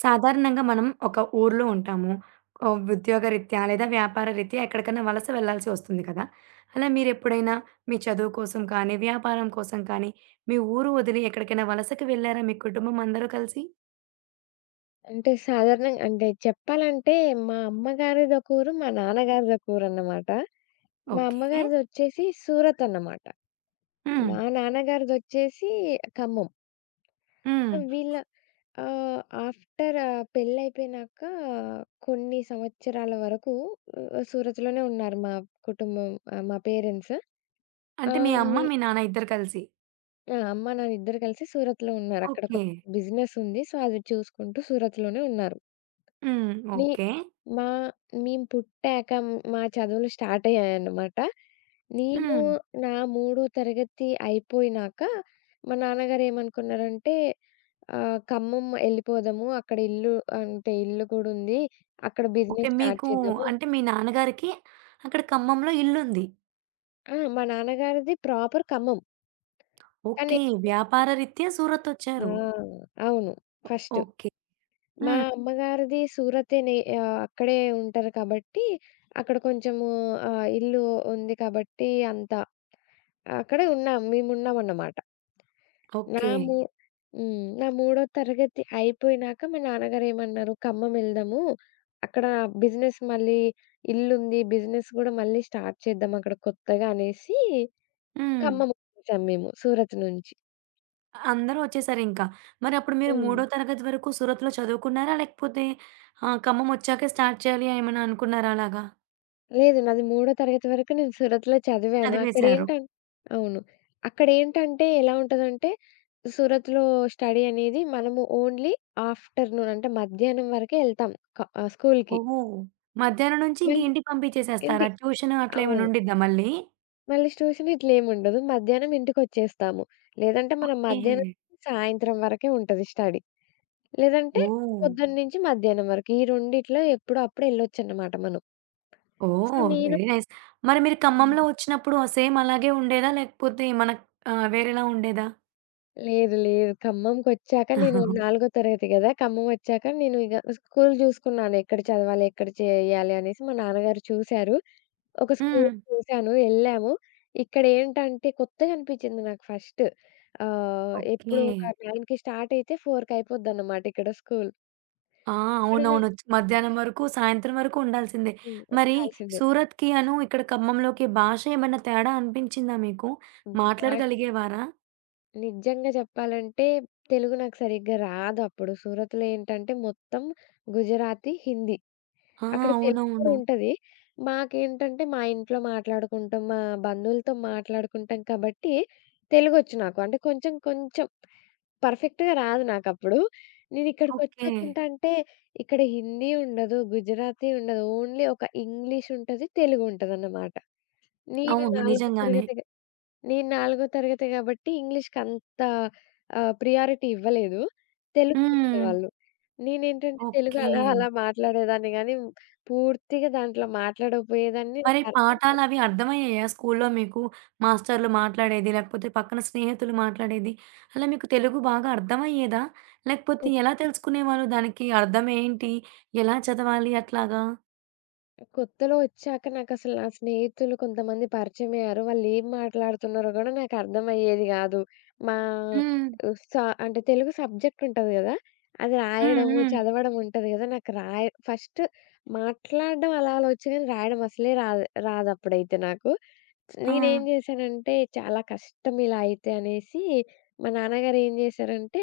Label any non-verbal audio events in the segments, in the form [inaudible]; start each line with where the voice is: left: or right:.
right: సాధారణంగా మనం ఒక ఊర్లో ఉంటాము. ఉద్యోగరీత్యా లేదా వ్యాపార రీత్యా ఎక్కడికన్నా వలస వెళ్ళాల్సి వస్తుంది కదా! అలా మీరెప్పుడైనా మీ చదువు కోసం కానీ, వ్యాపారం కోసం కానీ, మీ ఊరు వదిలి ఎక్కడికైనా వలసకి వెళ్లారా మీ కుటుంబం అందరూ కలిసి?
left: అంటే సాధారణంగా అంటే చెప్పాలంటే మా అమ్మగారిదొక ఊరు, మా నాన్నగారిదొక ఊరన్నమాట. మా
right: ఓకే.
left: అమ్మగారిదొచ్చేసి సూరత్ అన్నమాట.
right: హ్మ్.
left: మా నాన్నగారిదొచ్చేసి ఖమ్మం.
right: హ్మ్.
left: వీళ్ళ ఆహ్, ఆఫ్టర్ పెళ్లయిపోయినాక కొన్ని సంవత్సరాల వరకు సూరత్‌లోనే ఉన్నారు మా కుటుంబం, మా పేరెంట్స్.
right: అంటే మీ
left: ఆహ్, మీ
right: అమ్మ, మీ నాన్న ఇద్దరు కలిసి.
left: ఆ! అమ్మ, నాన్న ఇద్దరు కలిసి సూరత్‌లో ఉన్నారు. అక్కడ ఒక
right: ఓకే.
left: బిజినెస్ ఉంది. సో, అది చూసుకుంటూ సూరత్‌లోనే ఉన్నారు.
right: హ్మ్.
left: కానీ
right: ఓకే.
left: మా మేము పుట్టాక, మా చదువులు స్టార్ట్ అయ్యాయన్నమాట. నేను
right: హ్మ్.
left: నా మూడో తరగతి అయిపోయినాక మా నాన్నగారు ఏమనుకున్నారంటే, "ఖమ్మం ఎళ్ళిపోదాము. అక్కడ ఇల్లు కూడా ఉంది. అక్కడ
right: ఓకే.
left: బిజినెస్ స్టార్ట్
right: మీకు
left: చేద్దాము."
right: అంటే మీ నాన్నగారికి అక్కడ ఖమ్మంలో ఇల్లుంది.
left: ఆ, మా నాన్నగారిది ప్రాపర్ ఖమ్మం. కానీ
right: ఓకే. వ్యాపార రీత్యా
left: ఆ,
right: సూరతొచ్చారు.
left: అవును. ఫస్ట్.
right: ఓకే.
left: మా
right: హ్మ్.
left: అమ్మగారిది సూరతేనే. అక్కడే ఉంటారు కాబట్టి, అక్కడ కొంచెము ఇల్లు ఉంది కాబట్టి అంత అక్కడే ఉన్నాం. మేమున్నామన్నమాట. నా
right: ఓకే.
left: మూ హ్మ్. నా మూడో తరగతి అయిపోయినాక మా నాన్నగారేమన్నారు, "ఖమ్మం ఎళ్దాము. అక్కడ బిజినెస్ మళ్ళీ ఇల్లుంది. బిజినెస్ గూడా మళ్ళీ స్టార్ట్ చేద్దాం అక్కడ కొత్తగా" అనేసి
right: హ్మ్.
left: ఖమ్మం వచ్చేసాం మేము సూరత్ నుంచి.
right: అందరూ ఒచ్చేసారింకా. మరప్పుడు మీరు
left: హ్మ్.
right: మూడో తరగతి వరకు సూరత్‌లో చదువుకున్నారా? లేకపోతే ఖమ్మం ఒచ్చాకే స్టార్ట్ చేయాలి ఏమన్నా అనుకున్నారా అలాగా?
left: లేదు, నాది మూడో తరగతి వరకు నేను సూరత్‌లో చదివాను.
right: చదివేశారు.
left: అవును. అక్కడేంటంటే ఎలా ఉంటదంటే, సూరత్‌లో స్టడీ అనేది మనము ఓన్లీ ఆఫ్టర్‌నూన్ అంటే మధ్యాహ్నం వరకే ఎళ్తాం స్కూల్‌కి.
right: ఓహ్! మధ్యాహ్నం నుంచి ఇంక
left: మళ్
right: ఇంటికి
left: ఇంటి
right: పంపించేసేస్తారా? ట్యూషన్ అట్లా ఏమైనా
left: అవును.
right: ఉండిద్దా మళ్ళీ?
left: మళ్ళీ ట్యూషన్ ఇట్లేముండదు. మధ్యాహ్నం ఇంటికొచ్చేస్తాము. లేదంటే మనం
right: ఓకే.
left: మధ్యాహ్నం సాయంత్రం వరకే ఉంటది స్టడీ. లేదంటే
right: ఓహ్!
left: పొద్దున్న నుంచి మధ్యాహ్నం వరకు. ఈ రెండిట్లో ఎప్పుడో అప్పుడు ఎళ్ళొచ్చన్నమాట మనం. So,
right: oh! Very nice. మరి మీరు
left: హ్మ్.
right: ఖమ్మంలో ఒచ్చినప్పుడు సేమ్ అలాగే ఉండేదా? లేకపోతే మన వేరేలా ఉండేదా?
left: లేదు, లేదు. ఖమ్మంకొచ్చాక నేను
right: [laughs]
left: నాలుగో తరగతి గదా! ఖమ్మమొచ్చాక నేను ఇగ స్కూల్ జూసుకున్నాను. ఎక్కడ చదవాలి? ఎక్కడ చేయాలి? అనేసి మా నాన్నగారు చూసారు. ఒక స్కూల్
right: హ్మ్.
left: చూసాను. ఎళ్ళాము. ఇక్కడేంటంటే కొత్తగా అనిపిచ్చింది నాకు ఫస్ట్.
right: ఓకే.
left: ఎప్పుడు ఒక 9కి స్టార్టయితే 4కి అయిపోద్దనమాట ఇక్కడ స్కూల్.
right: ఆ!
left: ఇక్కడ నాకు
right: అవునవును. మధ్యాహ్నం వరకు, సాయంత్రం వరకు ఉండాల్సిందే.
left: హ్మ్.
right: మరి
left: ఉండాల్సిందే.
right: సూరత్‌కి ఇక్కడ ఖమ్మంలోకి భాష ఏమన్నా తేడా అనిపించిందా మీకు?
left: హ్మ్. భాష
right: మాట్లాడగలిగేవారా?
left: నిజంగా చెప్పాలంటే తెలుగు నాకు సరిగ్గా రాదప్పుడు. సూరత్‌లో ఏంటంటే మొత్తం గుజరాతీ, హిందీ.
right: ఆ!
left: అక్కడ తెలుగు కూడా
right: అవునవును.
left: ఉంటది. మాకేంటంటే మా ఇంట్లో మాట్లాడుకుంటాం, మా బంధువులతో మాట్లాడుకుంటాం కాబట్టి తెలుగొచ్చు నాకు. అంటే కొంచెం కొంచెం పర్ఫెక్ట్‌గా రాదు నాకప్పుడు.
right: ఓకే.
left: నేనిక్కడికొచ్చాకేంటంటే ఇక్కడ హిందీ ఉండదు, గుజరాతీ ఉండదు. ఓన్లీ ఒక ఇంగ్లీష్ ఉంటది, తెలుగు ఉంటదన్నమాట. నేను
right: అవును.
left: 4
right: నిజంగానే.
left: తరగతి నేను 4 తరగతి గాబట్టి ఇంగ్లీష్‌కంత ప్రియారిటీ ఇవ్వలేదు.
right: హ్మ్.
left: తెలుగిచ్చేవాళ్ళు. నేనేంటంటే తెలుగు
right: ఓకే.
left: అలా అలా మాట్లాడేదాన్ని గానీ, పూర్తిగా దాంట్లో మాట్లాడకపోయేదాన్ని.
right: మరి
left: నాకర్థం కాదు.
right: పాఠాలవి అర్థమయ్యాయా స్కూల్లో మీకు? మాస్టర్‌లు మాట్లాడేది, లేకపోతే పక్కన స్నేహితులు మాట్లాడేది, అలా మీకు తెలుగు బాగా అర్థమయ్యేదా? లేకపోతే ఎలా తెలుసుకునేవాళ్ళు దానికి అర్థమేంటి? ఎలా చదవాలి అట్లాగా?
left: కొత్తలో ఒచ్చాక నాకసలు నా స్నేహితులు కొంతమంది పరిచయమయ్యారు. వాళ్ళేం మాట్లాడుతున్నారో గూడా నాకర్థమయ్యేది గాదు. మా
right: హ్మ్.
left: ఆహ్, స అంటే తెలుగు సబ్జెక్ట్ ఉంటది గదా! అది
right: హ్మ్.
left: రాయడము,
right: హ్మ్.
left: చదవడం ఉంటది గదా! నాకు రాయ ఫస్ట్ మాట్లాడడం అలా అలా ఒచ్చు గానీ రాయడం అసలే రాదు రాదప్పుడైతే నాకు.
right: ఆ!
left: నేనేం జేశానంటే చాలా కష్టం ఇలా అయితే అనేసి మా నాన్నగారు ఏం జేశారంటే,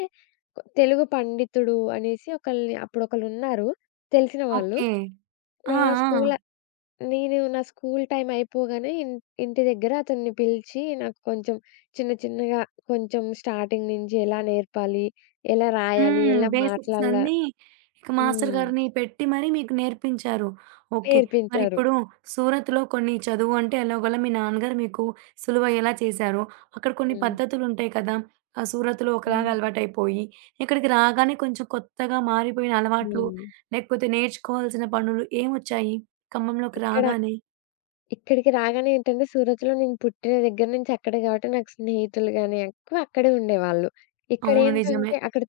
left: తెలుగు పండితుడు అనేసి ఒకళ్ళని అప్పుడొకళ్ళున్నారు తెలిసిన వాళ్ళు.
right: ఓకే.
left: నా
right: ఆ! ఆ!
left: స్కూల నేను నా స్కూలు టైమ్ అయిపోగానే ఇంటి దగ్గర అతన్ని పిలిచి నాకు కొంచెం చిన్న చిన్నగా కొంచెం స్టార్టింగ్ నుంచి ఎలా నేర్పాలి? ఎలా రాయాలి?
right: హ్మ్.
left: ఎలా
right: బేసిక్స్
left: మాట్లాడాల
right: అన్నీ ఇక మాస్టర్
left: హ్మ్.
right: గారిని పెట్టి మరీ మీకు నేర్పించారు. ఓకే.
left: నేర్పించారు.
right: మరిప్పుడు సూరత్‌లో కొన్ని చదువు అంటే ఎలాగోలా మీ నాన్నగారు మీకు సులువయ్యేలా చేశారు. అక్కడ కొన్ని
left: హ్మ్.
right: పద్ధతులుంటాయి కదా! ఆ సూరత్‌లో ఒకలాగా
left: హ్మ్.
right: అలవాటైపోయి, ఇక్కడికి రాగానే కొంచెం కొత్తగా మారిపోయిన అలవాట్లు,
left: హ్మ్.
right: లేకపోతే నేర్చుకోవాల్సిన పనులు ఏమొచ్చాయి ఖమ్మంలోకి
left: ఇక్కడ
right: రాగానే?
left: ఇక్కడికి రాగానే ఏంటంటే సూరత్‌లో నేను పుట్టిన దగ్గర నుంచి అక్కడే కాబట్టి నాకు స్నేహితులు గాని ఎక్కువ అక్కడే ఉండేవాళ్ళు.
right: అవును. నిజమే.
left: ఇక్కడేంటంటే అక్కడ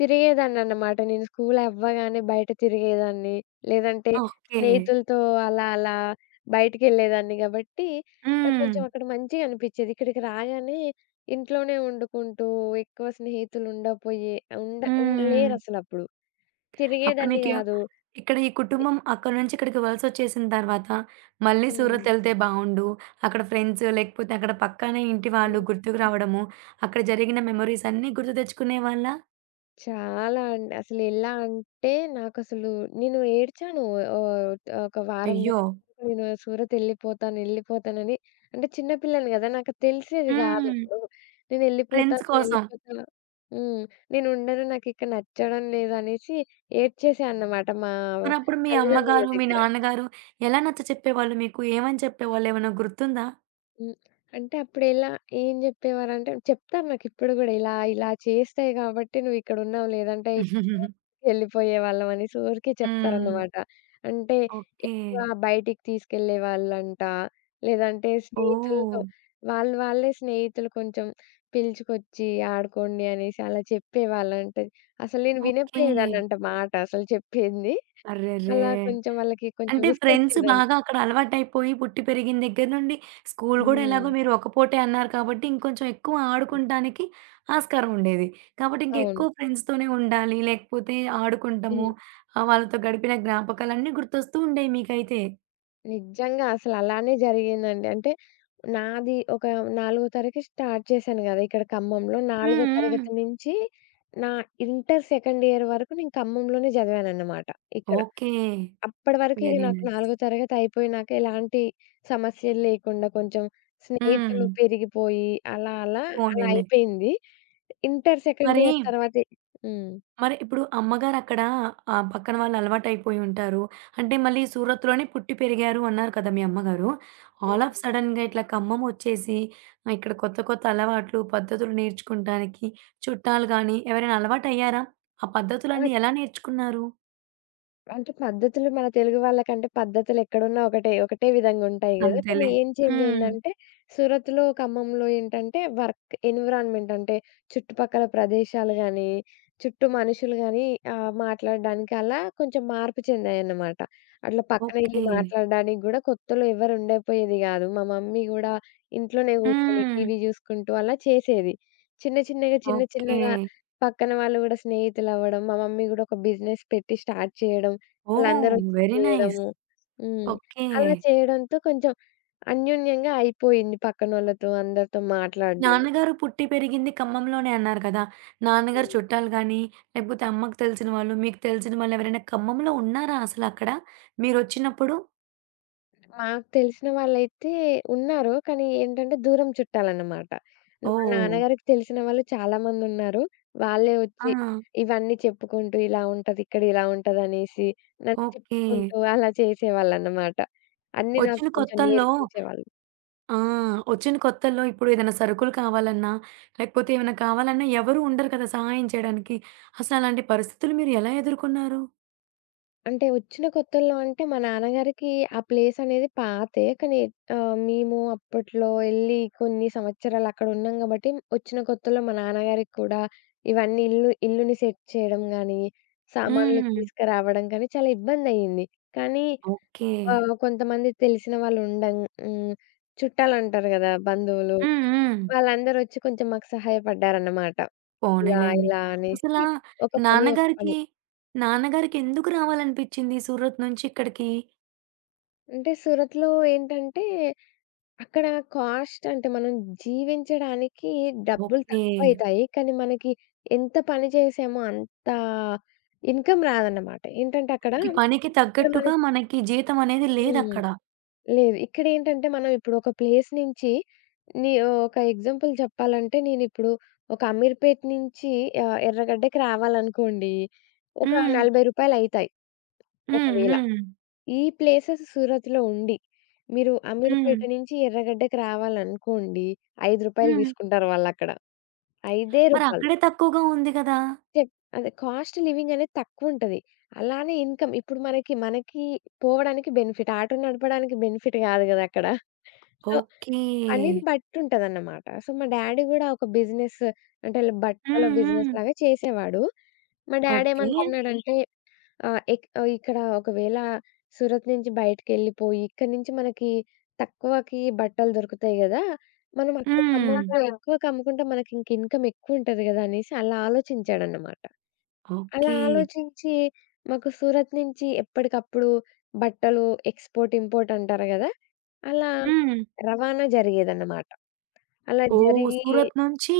left: తిరిగేదాన్నన్నమాట. నేను స్కూల్ అవ్వగానే బయట తిరిగేదాన్ని. లేదంటే
right: ఓకే.
left: స్నేహితులతో అలా అలా బయటికెళ్ళేదాన్ని గాబట్టి నాకు
right: హ్మ్.
left: కొంచెం అక్కడ మంచిగా అనిపిచ్చేది. ఇక్కడికి రాగానే ఇంట్లోనే వండుకుంటూ ఎక్కువ స్నేహితులు ఉండపోయే ఉండ ఉన్
right: హ్మ్.
left: లేరసలప్పుడు.
right: అప్పుడు
left: తిరిగేదాన్ని
right: మీకే
left: గాదు.
right: ఇక్కడ ఈ కుటుంబం అక్కడి నుంచి ఇక్కడికి వలసొచ్చేసిన తర్వాత, మళ్ళీ
left: హ్మ్.
right: సూరత్ ఎళ్తే బావుండు. అక్కడ ఫ్రెండ్స్ లేకపోతే అక్కడ పక్కనే ఇంటి వాళ్ళు గుర్తుకు
left: హ్మ్.
right: రావడము, అక్కడ జరిగిన మెమోరీస్ అన్నీ గుర్తు తెచ్చుకునేవాళ్ళా?
left: చాలా అండి. అసలెలా అంటే నాకసలు నేను ఏడ్చాను. ఆహ్, ఒక వారం
right: అయ్యో!
left: రోజులు నేను సూరత్ ఎళ్ళిపోతాను, ఎళ్ళిపోతానని అంటే చిన్న పిల్లని గదా! నాకు తెలిసేది
right: హ్మ్.
left: గాదప్పుడు.
right: ఫ్రెండ్స్ కోసం.
left: నేనెళ్ళిపోతాను, హ్మ్, నేనుండను, నాకిక్కడ నచ్చడం లేదు అనేసి ఏడ్చేసా అన్నమాట మా
right: మరప్పుడు మీ
left: తల్లిదండ్రుల
right: అమ్మగారు, మీ
left: దగ్గర.
right: నాన్నగారు ఎలా నచ్చచెప్పేవాళ్ళు మీకు? ఏమని చెప్పేవాళ్ళు? ఏమన్నా గుర్తుందా?
left: హ్మ్. అంటే అప్పుడెలా ఏం జెప్పేవారంటే చెప్తారు నాకిప్పుడు గూడా, ఇలా, ఇలా చేస్తే గాబట్టి నువ్విక్కడున్నావు లేదంటే
right: [laughs]
left: ఎళ్ళిపోయేవాళ్ళం అనేసి ఊరికే
right: హ్మ్.
left: చెప్తారన్నమాట. అంటే
right: ఓకే.
left: బయటికి తీసుకెళ్ళేవాళ్ళంట. లేదంటే
right: ఓహ్!
left: స్నేహితులతో, వాళ్ళే స్నేహితులు కొంచెం పిలుచుకొచ్చి ఆడుకోండి అనేసి అలా చెప్పేవాళ్ళంట. అసలు నేను
right: ఓకే.
left: వినపోయేదాన్నంట మాట అసలు చెప్పింది.
right: అర్రెరే!
left: అలా కొంచెం వాళ్ళకి కొంచెం
right: అంటే ఫ్రెండ్స్
left: విసుగొచ్చేదంట.
right: బాగా అక్కడ అలవాటైపోయి పుట్టి పెరిగిన దగ్గర నుండి స్కూల్ గూడా ఎలాగో
left: హ్మ్.
right: మీరు ఒక పూటే అన్నారు కాబట్టి, ఇంకొంచెం ఎక్కువ ఆడుకుంటానికి ఆస్కారం ఉండేది. కాబట్టి
left: అవును.
right: ఇంకెక్కువ ఫ్రెండ్స్‌తోనే ఉండాలి. లేకపోతే ఆడుకుంటాము.
left: హ్మ్.
right: వాళ్ళతో గడిపిన జ్ఞాపకాలన్నీ గుర్తొస్తూ ఉండేవి మీకైతే.
left: నిజంగా అసలలానే జరిగిందండి. అంటే నాది ఒక నాలుగో తరగతి స్టార్ట్ చేశాను గదా! ఇక్కడ ఖమ్మంలో.
right: హ్మ్.
left: నాలుగో
right: హ్మ్.
left: తరగతి నుంచి నా ఇంటర్ సెకండ్ ఇయర్ వరకు నేను ఖమ్మంలోనే చదివానన్నమాట ఇక్కడ.
right: ఓకే.
left: అప్పటి వరకు ఇగ
right: వెరీ
left: నాకు
right: నైస్.
left: నాలుగో తరగతి అయిపోయినాక ఎలాంటి సమస్యలు లేకుండా కొంచెం
right: హ్మ్.
left: స్నేహితులు పెరిగిపోయి అలా అలా అలా
right: పోనీలే.
left: అయిపోయింది. ఇంటర్ సెకండ్
right: మరి
left: ఇయర్ తర్వాత హ్మ్.
right: మరి ఇప్పుడు అమ్మగారక్కడ పక్కన వాళ్ళు అలవాటైపోయి ఉంటారు. అంటే మళ్ళీ సూరత్‌లోనే పుట్టి పెరిగారు అన్నారు కదా! మీ అమ్మగారు. ఆల్ ఆఫ్
left: హ్మ్.
right: సడెన్‌గా ఇట్లా ఖమ్మం వచ్చేసి ఇక్కడ కొత్త కొత్త అలవాట్లు, పద్ధతులు నేర్చుకుంటానికి చుట్టాలు గానీ ఎవరైనా అలవాటయ్యారా? ఆ
left: ఆ!
right: పద్ధతులన్నీ ఎలా నేర్చుకున్నారు?
left: అంటే పద్ధతులు మన తెలుగు వాళ్ళకంటే పద్ధతులెక్కడున్నా ఒకటే. ఒకటే విధంగుంటాయి గదా! కానీ
right: అంతేలే.
left: ఏం చేంజ్
right: హ్మ్.
left: అయిందంటే, సూరత్‌లో, ఖమ్మంలో ఏంటంటే వర్క్ ఎన్విరాన్మెంట్ అంటే, చుట్టుపక్కల ప్రదేశాలు గానీ, చుట్టూ మనుషులు గానీ, మాట్లాడడానికి అలా కొంచెం మార్పు చెందాయన్నమాట. అట్లా పక్కన ఎళ్లి
right: ఓకే.
left: మాట్లాడడానికి గూడా కొత్తలో ఎవ్వరు ఉండకపోయేది గాదు. మా మమ్మీ గూడా ఇంట్లోనే గూర్చొని
right: హ్మ్.
left: టీవీ జూసుకుంటూ అలా చేసేది. చిన్న చిన్నగా, చిన్న
right: ఓకే.
left: చిన్నగా పక్కన వాళ్ళు గూడా స్నేహితులవ్వడం, మా మమ్మీ గూడా ఒక బిజినెస్ పెట్టి స్టార్ట్ చేయడం,
right: ఓహ్!
left: వాళ్ళందరొచ్చి
right: వెరీ నైస్.
left: చేయడము. హ్మ్.
right: ఓకే.
left: అలా చేయడంతో కొంచెం అన్యోన్యంగా అయిపోయింది పక్కనోళ్ళతో అందరితో మాట్లాడడం.
right: నాన్నగారు పుట్టి పెరిగింది ఖమ్మంలోనే అన్నారు కదా! నాన్నగారు
left: హ్మ్.
right: చుట్టాలు గానీ, లేకపోతే అమ్మకు తెలిసిన వాళ్ళు, మీకు తెలిసిన వాళ్ళు ఎవరైనా ఖమ్మంలో ఉన్నారా అసలక్కడ మీరొచ్చినప్పుడు?
left: మాకు తెలిసిన వాళ్ళైతే ఉన్నారు. కానీ ఏంటంటే దూరం చుట్టాలన్నమాట. మా
right: ఓహ్!
left: నాన్నగారికి తెలిసిన వాళ్ళు చాలా మందున్నారు. వాళ్ళే
right: ఆ!
left: ఒచ్చి ఇవన్నీ చెప్పుకుంటూ ఇలా ఉంటది, ఇక్కడ ఇలా ఉంటదనేసి నాకు
right: ఓకే.
left: చెప్పుకుంటూ అలా చేసేవాళ్ళన్నమాట. అన్నీ నాకు
right: వచ్చిన
left: కొంచెం
right: కొత్తల్లో
left: నేర్పించేవాళ్ళు.
right: ఆ! వచ్చిన కొత్తల్లో ఇప్పుడు ఏదైనా సరుకులు కావాలన్నా, లేకపోతే ఏమైనా కావాలన్నా ఎవరు ఉండరు కదా సహాయం చేయడానికి. అసలలాంటి పరిస్థితులు మీరు ఎలా ఎదుర్కొన్నారు?
left: అంటే వచ్చిన కొత్తల్లో అంటే మా నాన్నగారికి ఆ ప్లేస్ అనేది పాతే. కానీ మేము అప్పట్లో ఎళ్లి కొన్ని సంవత్సరాలు అక్కడ ఉన్నాం గాబట్టి, వచ్చిన కొత్తలో మా నాన్నగారికి కూడా ఇవన్నీ ఇల్లుని సెట్ చేయడం గానీ, హ్మ్, సామాన్లు
right: హ్మ్.
left: తీసుకురావడం కానీ చాలా ఇబ్బందయింది. కానీ
right: ఓకే.
left: కొంతమంది తెలిసిన వాళ్ళు ఉండం, హ్మ్, చుట్టాలంటారు గదా! బంధువులు.
right: హ్మ్. హ్మ్.
left: వాళ్ళందరూ వచ్చి కొంచెం మాకు సహాయపడ్డారన్నమాట. ఇలా
right: పోనీలెండి.
left: ఇలా
right: అసలా
left: అనేసి ఒక పని, ఒక పని.
right: నాన్నగారికి, నాన్నగారికి ఎందుకు రావాలనిపిచ్చింది సూరత్ నుంచి ఇక్కడికి?
left: అంటే సూరత్‌లో ఏంటంటే అక్కడ కాస్ట్ అంటే మనం జీవించడానికి డబ్బులు
right: ఓకే.
left: తక్కువైతాయి. కానీ మనకి ఎంత పని చేసామో అంత ఇన్‌కమ్ రాదన్నమాట. ఏంటంటే అక్కడ,
right: ఈ పనికి
left: ఇక్కడ
right: తగ్గట్టుగా
left: మనకి
right: మనకి జీతం అనేది
left: హ్మ్.
right: లేదక్కడ.
left: లేదు. ఇక్కడేంటంటే మనం ఇప్పుడు ఒక ప్లేస్ నుంచి నీ ఒక ఎగ్జాంపుల్ చెప్పాలంటే నేనిప్పుడు ఒక అమీర్‌పేట్ నుంచి ఎర్రగడ్డకి రావాలనుకోండి. ఒక రూ.
right: హ్మ్.
left: 40 అయితాయి
right: హ్మ్.
left: ఒకవేళ.
right: హ్మ్.
left: ఈ ప్లేసెస్ సూరత్‌లో ఉండి, మీరు
right: హ్మ్.
left: అమీర్‌పేట నుంచి ఎర్రగడ్డకి రావాలనుకోండి, రూ. 5
right: హ్మ్.
left: తీసుకుంటారు వాళ్ళక్కడ. ఐదే
right: మరి
left: రూపాయలు.
right: అక్కడే తక్కువగా ఉంది గదా!
left: చెప్ అదే కాస్ట్ లివింగ్ అనేది తక్కువుంటది. అలానే ఇన్‌కమ్ ఇప్పుడు మనకి, మనకి పోవడానికి బెనిఫిట్. ఆటో నడపడానికి బెనిఫిట్ కాదు కదా అక్కడ. So,
right: okay.
left: పనిని బట్టుంటదన్నమాట. సో, మా డ్యాడీ గూడా ఒక బిజినెస్ అంటే బట్టల
right: హ్మ్.
left: బిజినెస్
right: హ్మ్.
left: లాగా చేసేవాడు. మా ఓకే.
right: ఓకే.
left: డ్యాడేమనుకున్నాడంటే, ఇక్కడ ఒకవేళ సూరత్ నుంచి బయటికెళ్ళిపోయి, ఇక్కడి నుంచి మనకి తక్కువకి బట్టలు దొరుకుతాయి గదా! మనం అక్కడ
right: హ్మ్.
left: ఖమ్మంలో ఆహా! ఎక్కువకి అమ్ముకుంటే మనకి ఇంక ఇన్‌కమ్ ఎక్కువుంటది గదా! అనేసి అలా ఆలోచించాడన్నమాట. అలా
right: ఓకే.
left: ఆలోచించి మాకు సూరత్ నుంచి ఎప్పటికప్పుడు బట్టలు ఎక్స్‌పోర్ట్, ఇంపోర్ట్ అంటారు గదా! అలా
right: హ్మ్.
left: రవాణా జరిగేదన్నమాట. అలా
right: ఓహ్!
left: జరిగి
right: సూరత్ నుంచి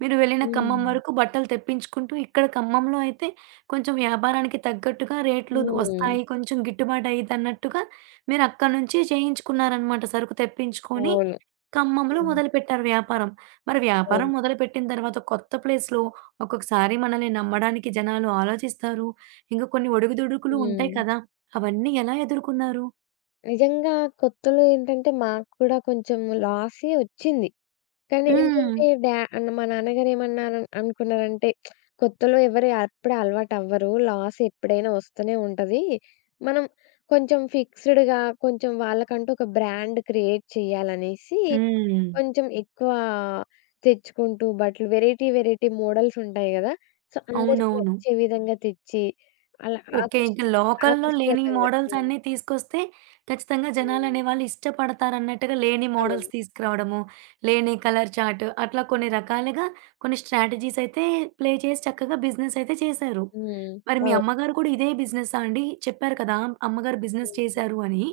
right: మీరు వెళ్ళిన
left: ఓహ్!
right: ఖమ్మం
left: హ్మ్.
right: వరకు బట్టలు తెప్పించుకుంటూ ఇక్కడ ఖమ్మంలో అయితే కొంచెం వ్యాపారానికి తగ్గట్టుగా రేట్లు
left: హ్మ్.
right: వస్తాయి. కొంచెం గిట్టుబాటు అయిద్దన్నట్టుగా మీరు అక్కడి నుంచి చేయించుకున్నారనమాట. సరుకు తెప్పించుకొని
left: అవును.
right: ఖమ్మంలో
left: హ్మ్.
right: మొదలుపెట్టారు వ్యాపారం. మరి వ్యాపారం
left: అవును.
right: మొదలుపెట్టిన తర్వాత కొత్త ప్లేస్‌లో ఒక్కొక్కసారి మనల్ని నమ్మడానికి జనాలు ఆలోచిస్తారు. ఇంకా కొన్ని ఒడుగుదొడుకులు ఉంటాయి
left: హ్మ్.
right: కదా! అవన్నీ ఎలా ఎదుర్కొన్నారు?
left: నిజంగా కొత్తలో ఏంటంటే మాకు కూడా కొంచెం లాసే వచ్చింది. కానీ
right: హ్మ్.
left: ఏంటంటే మా నాన్నగారు ఏమన్నారు అనుకున్నారంటే, "కొత్తలో ఎవరు అప్పుడే అలవాటవ్వరు. లాస్ ఎప్పుడైనా వస్తూనే ఉంటది. మనం కొంచెం ఫిక్స్‌డ్‌గా కొంచెం వాళ్ళకంటూ ఒక బ్రాండ్ క్రియేట్ చేయాలనేసి
right: హ్మ్.
left: కొంచెం ఎక్కువ తెచ్చుకుంటూ బట్టలు వెరైటీ వెరైటీ మోడల్స్ ఉంటాయి గదా! సో, అందరికి
right: అవునవును.
left: నచ్చే విధంగా తెచ్చి అలా
right: ఓకే. ఇంక
left: ఆకర్షి
right: లోకల్‌లో లేని
left: ఆకర్షణీయంగా."
right: మోడల్స్
left: హ్మ్.
right: అన్నీ తీసుకొస్తే ఖచ్చితంగా
left: హ్మ్.
right: జనాలనేవాళ్ళు ఇష్టపడతారన్నట్టుగా లేని మోడల్స్
left: అవును.
right: తీసుకురావడము, లేని కలర్ చార్ట్ అట్లా కొన్ని రకాలుగా కొన్ని స్ట్రాటజీస్ అయితే ప్లే చేసి చక్కగా బిజినెస్ అయితే చేశారు.
left: హ్మ్.
right: మరి మీ
left: అవును.
right: అమ్మగారు కూడా ఇదే బిజినెసా అండి? చెప్పారు కదా! అమ్మగారు బిజినెస్
left: హ్మ్.
right: చేశారు అని.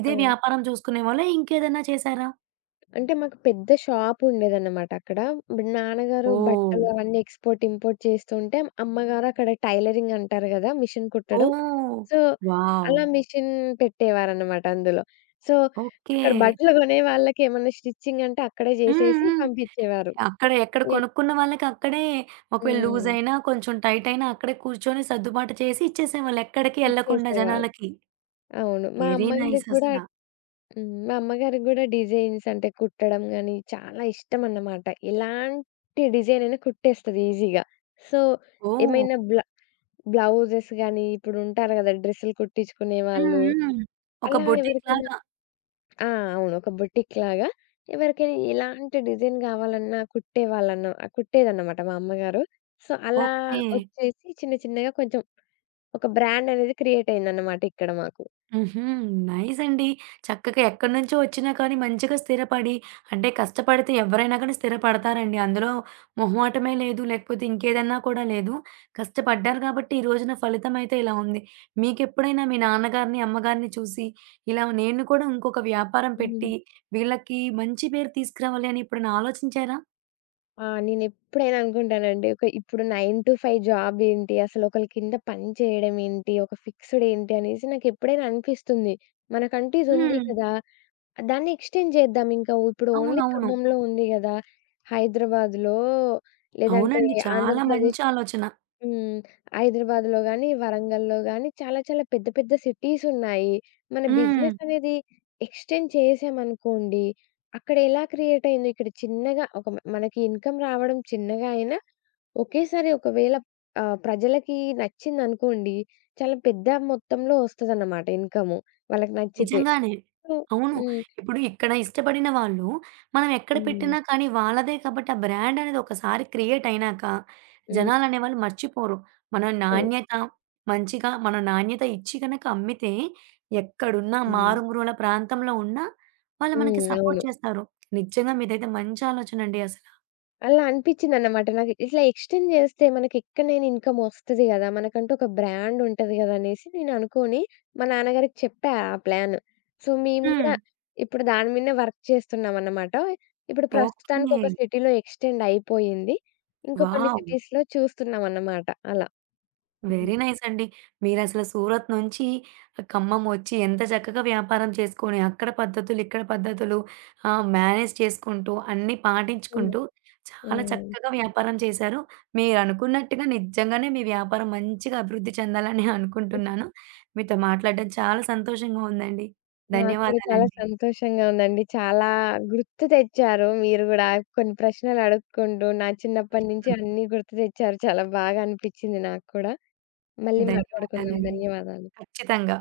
right: ఇదే
left: అవును.
right: వ్యాపారం చూసుకునేవాళ్ళా? ఇంకేదైనా చేశారా?
left: అంటే మాకు పెద్ద షాపుండేదనమాట అక్కడ. ఇప్పుడు నాన్నగారు
right: ఓహ్!
left: బట్టలు అవన్నీ ఎక్స్‌పోర్ట్, ఇంపోర్ట్ చేస్తుంటే అమ్మగారు అక్కడ టైలరింగ్ అంటారు గదా! మిషన్ కుట్టడం.
right: ఓహ్!
left: So,
right: wow!
left: అలా మిషన్ పెట్టేవారనమాట అందులో. So,
right: okay.
left: అక్కడ బట్టలు కొనే వాళ్ళకి ఏమన్నా స్టిచ్చింగ్ అంటే అక్కడే
right: హ్మ్.
left: చేసేసి
right: హ్మ్.
left: పంపించేవారు.
right: అక్కడే ఎక్కడ
left: ఇ
right: కొనుక్కున్న వాళ్ళకి అక్కడే ఒకవేళ లూజ్
left: హ్మ్.
right: అయినా, కొంచెం టైట్ అయినా అక్కడే కూర్చొని సర్దుబాటు చేసి ఇచ్చేసేవాళ్ళు. ఎక్కడికి ఎళ్ళకుండా
left: ఇచ్చేసేవాళ్ళు.
right: జనాలకి.
left: అవును. మా
right: వెరీ నైస్
left: అమ్మగారికి గూడా
right: అసల.
left: హ్మ్. మా అమ్మగారికి గూడా డిజైన్స్ అంటే కుట్టడం గాని చాలా ఇష్టమన్నమాట. ఎలాంటి డిజైన్ అయినా కుట్టేస్తది ఈజీగా. So,
right: oh!
left: ఏమైనా బ్లౌజెస్ గాని ఇప్పుడుంటారు గదా! డ్రెస్సులు
right: హ్మ్.
left: కుట్టించుకునేవాళ్ళు.
right: హ్మ్. ఒక
left: అలా
right: బొటిక్
left: ఎవరికైనా
right: లాగా.
left: ఆ! అవును. ఒక బొటిక్‌లాగా ఎవరికైనా ఎలాంటి డిజైన్ గావాలన్నా కుట్టేదన్నమాట మా అమ్మగారు. సో, అలా
right: ఓకే.
left: వచ్చేసి చిన్న చిన్నగా కొంచెం ఒక బ్రాండ్ అనేది క్రియేట్ అయిందన్నమాట ఇక్కడ మాకు.
right: హుహు. నైస్ అండి. చక్కగా ఎక్కడి నుంచో వచ్చినా కానీ మంచిగా స్థిరపడి అంటే కష్టపడితే ఎవరైనా కానీ స్థిరపడతారండి. అందులో మొహమాటమే లేదు. లేకపోతే ఇంకేదన్నా కూడా లేదు. కష్టపడ్డారు కాబట్టి ఈ రోజున ఫలితం అయితే ఇలా ఉంది. మీకెప్పుడైనా మీ నాన్నగారిని, అమ్మగారిని చూసి ఇలా నేను కూడా ఇంకొక వ్యాపారం
left: హ్మ్.
right: పెట్టి వీళ్ళకి మంచి పేరు తీసుకురావాలి అని ఎప్పుడైనా ఆలోచించారా?
left: ఆ! నేనెప్పుడైనా అనుకుంటానండి. ఒక ఇప్పుడు 9-5 జాబ్ ఏంటి? అసలు ఒకళ్ళ కింద పని చేయడం ఏంటి? ఒక ఫిక్స్‌డ్ ఏంటి? అనేసి నాకెప్పుడైనా అనిపిస్తుంది. మనకంటూ ఇదుంది
right: హ్మ్.
left: కదా! దాన్ని ఎక్స్‌టెండ్ చేద్దాం ఇంకా. ఇప్పుడు ఓన్లీ
right: అవునవును.
left: ఖమ్మంలో ఉంది గదా! హైదరాబాద్‌లో లేదంటే
right: అవునండి. చాలా మంచి
left: ఆంధ్రప్రదేశ్,
right: ఆలోచన.
left: హ్మ్, హైదరాబాద్‌లో గాని, వరంగల్‌లో గాని చాలా చాలా పెద్ద పెద్ద సిటీస్ ఉన్నాయి. మన
right: హ్మ్.
left: బిజినెస్ అనేది ఎక్స్‌టెండ్ చేశామనుకోండి, అక్కడ ఎలా క్రియేట్ అయిందో ఇక్కడ చిన్నగా ఒక మనకి ఇన్‌కమ్ రావడం చిన్నగా అయినా ఒకేసారి ఒకవేళ ప్రజలకి నచ్చిందనుకోండి, చాలా పెద్ద మొత్తంలో వస్తదన్నమాట ఇన్‌కము వాళ్ళకి నచ్చితే.
right: నిజంగానే.
left: సో,
right: అవును.
left: హ్మ్.
right: ఇప్పుడు ఇక్కడ ఇష్టపడిన వాళ్ళు మనం ఎక్కడ
left: హ్మ్.
right: పెట్టినా కానీ వాళ్ళదే కాబట్టి ఆ బ్రాండ్ అనేది ఒకసారి క్రియేట్ అయినాక
left: హ్మ్.
right: జనాలనేవాళ్ళు మర్చిపోరు. మన
left: ఓహ్!
right: నాణ్యత మంచిగా మన నాణ్యత ఇచ్చి గనక అమ్మితే ఎక్కడున్నా
left: హ్మ్.
right: మారుమూల ప్రాంతంలో ఉన్నా వాళ్ళు మనకి
left: హ్మ్.
right: సపోర్ట్
left: అవును.
right: చేస్తారు. నిజంగా మీదైతే మంచి ఆలోచనండి అసల.
left: అలా అనిపిచ్చిందనమాట. నాకు ఇట్లా ఎక్స్‌టెండ్ జేస్తే మనకెక్కడలేని ఇన్‌కమ్ ఒస్తది గదా! మనకంటూ ఒక బ్రాండ్ ఉంటది గదా! అనేసి నేననుకోని మా నాన్నగారికి చెప్పా ఆ ప్లాన్. సో, మేము
right: హ్మ్.
left: గూడా ఇప్పుడు దాని మీదనే వర్క్ చేస్తున్నామనమాట. ఇప్పుడు ప్రస్తుతానికి
right: ఓకే.
left: ఒక సిటీలో ఎక్స్‌టెండ్ అయిపోయింది. ఇంకా కొన్ని
right: వావ్!
left: సిటీస్‌లో చూస్తున్నామన్నమాట అలా. హ్మ్.
right: వెరీ నైస్ అండి. మీరసలు సూరత్ నుంచి ఖమ్మం వచ్చి ఎంత చక్కగా వ్యాపారం చేసుకొని, అక్కడ పద్ధతులు, ఇక్కడ పద్ధతులు మేనేజ్ చేసుకుంటూ, అన్నీ
left: హ్మ్.
right: పాటించుకుంటూ చాలా చక్కగా వ్యాపారం చేశారు. మీరనుకున్నట్టుగా నిజంగానే మీ వ్యాపారం మంచిగా అభివృద్ధి చెందాలని
left: హ్మ్.
right: అనుకుంటున్నాను. మీతో మాట్లాడడం చాలా సంతోషంగా ఉందండి.
left: నాకు కూడా చాలా
right: ధన్యవాదాలండి.
left: సంతోషంగా ఉందండి. చాలా గుర్తు తెచ్చారు మీరు గూడా. కొన్ని ప్రశ్నలు అడుక్కుంటూ నా చిన్నప్పటి నుంచి
right: హ్మ్.
left: అన్నీ గుర్తు తెచ్చారు. చాలా బాగా అనిపిచ్చింది నాకు కూడా. మళ్ళీ మాట్లాడుకుందాం.
right: ధన్యవాదాలండి.
left: ధన్యవాదాలు.
right: ఖచ్చితంగా.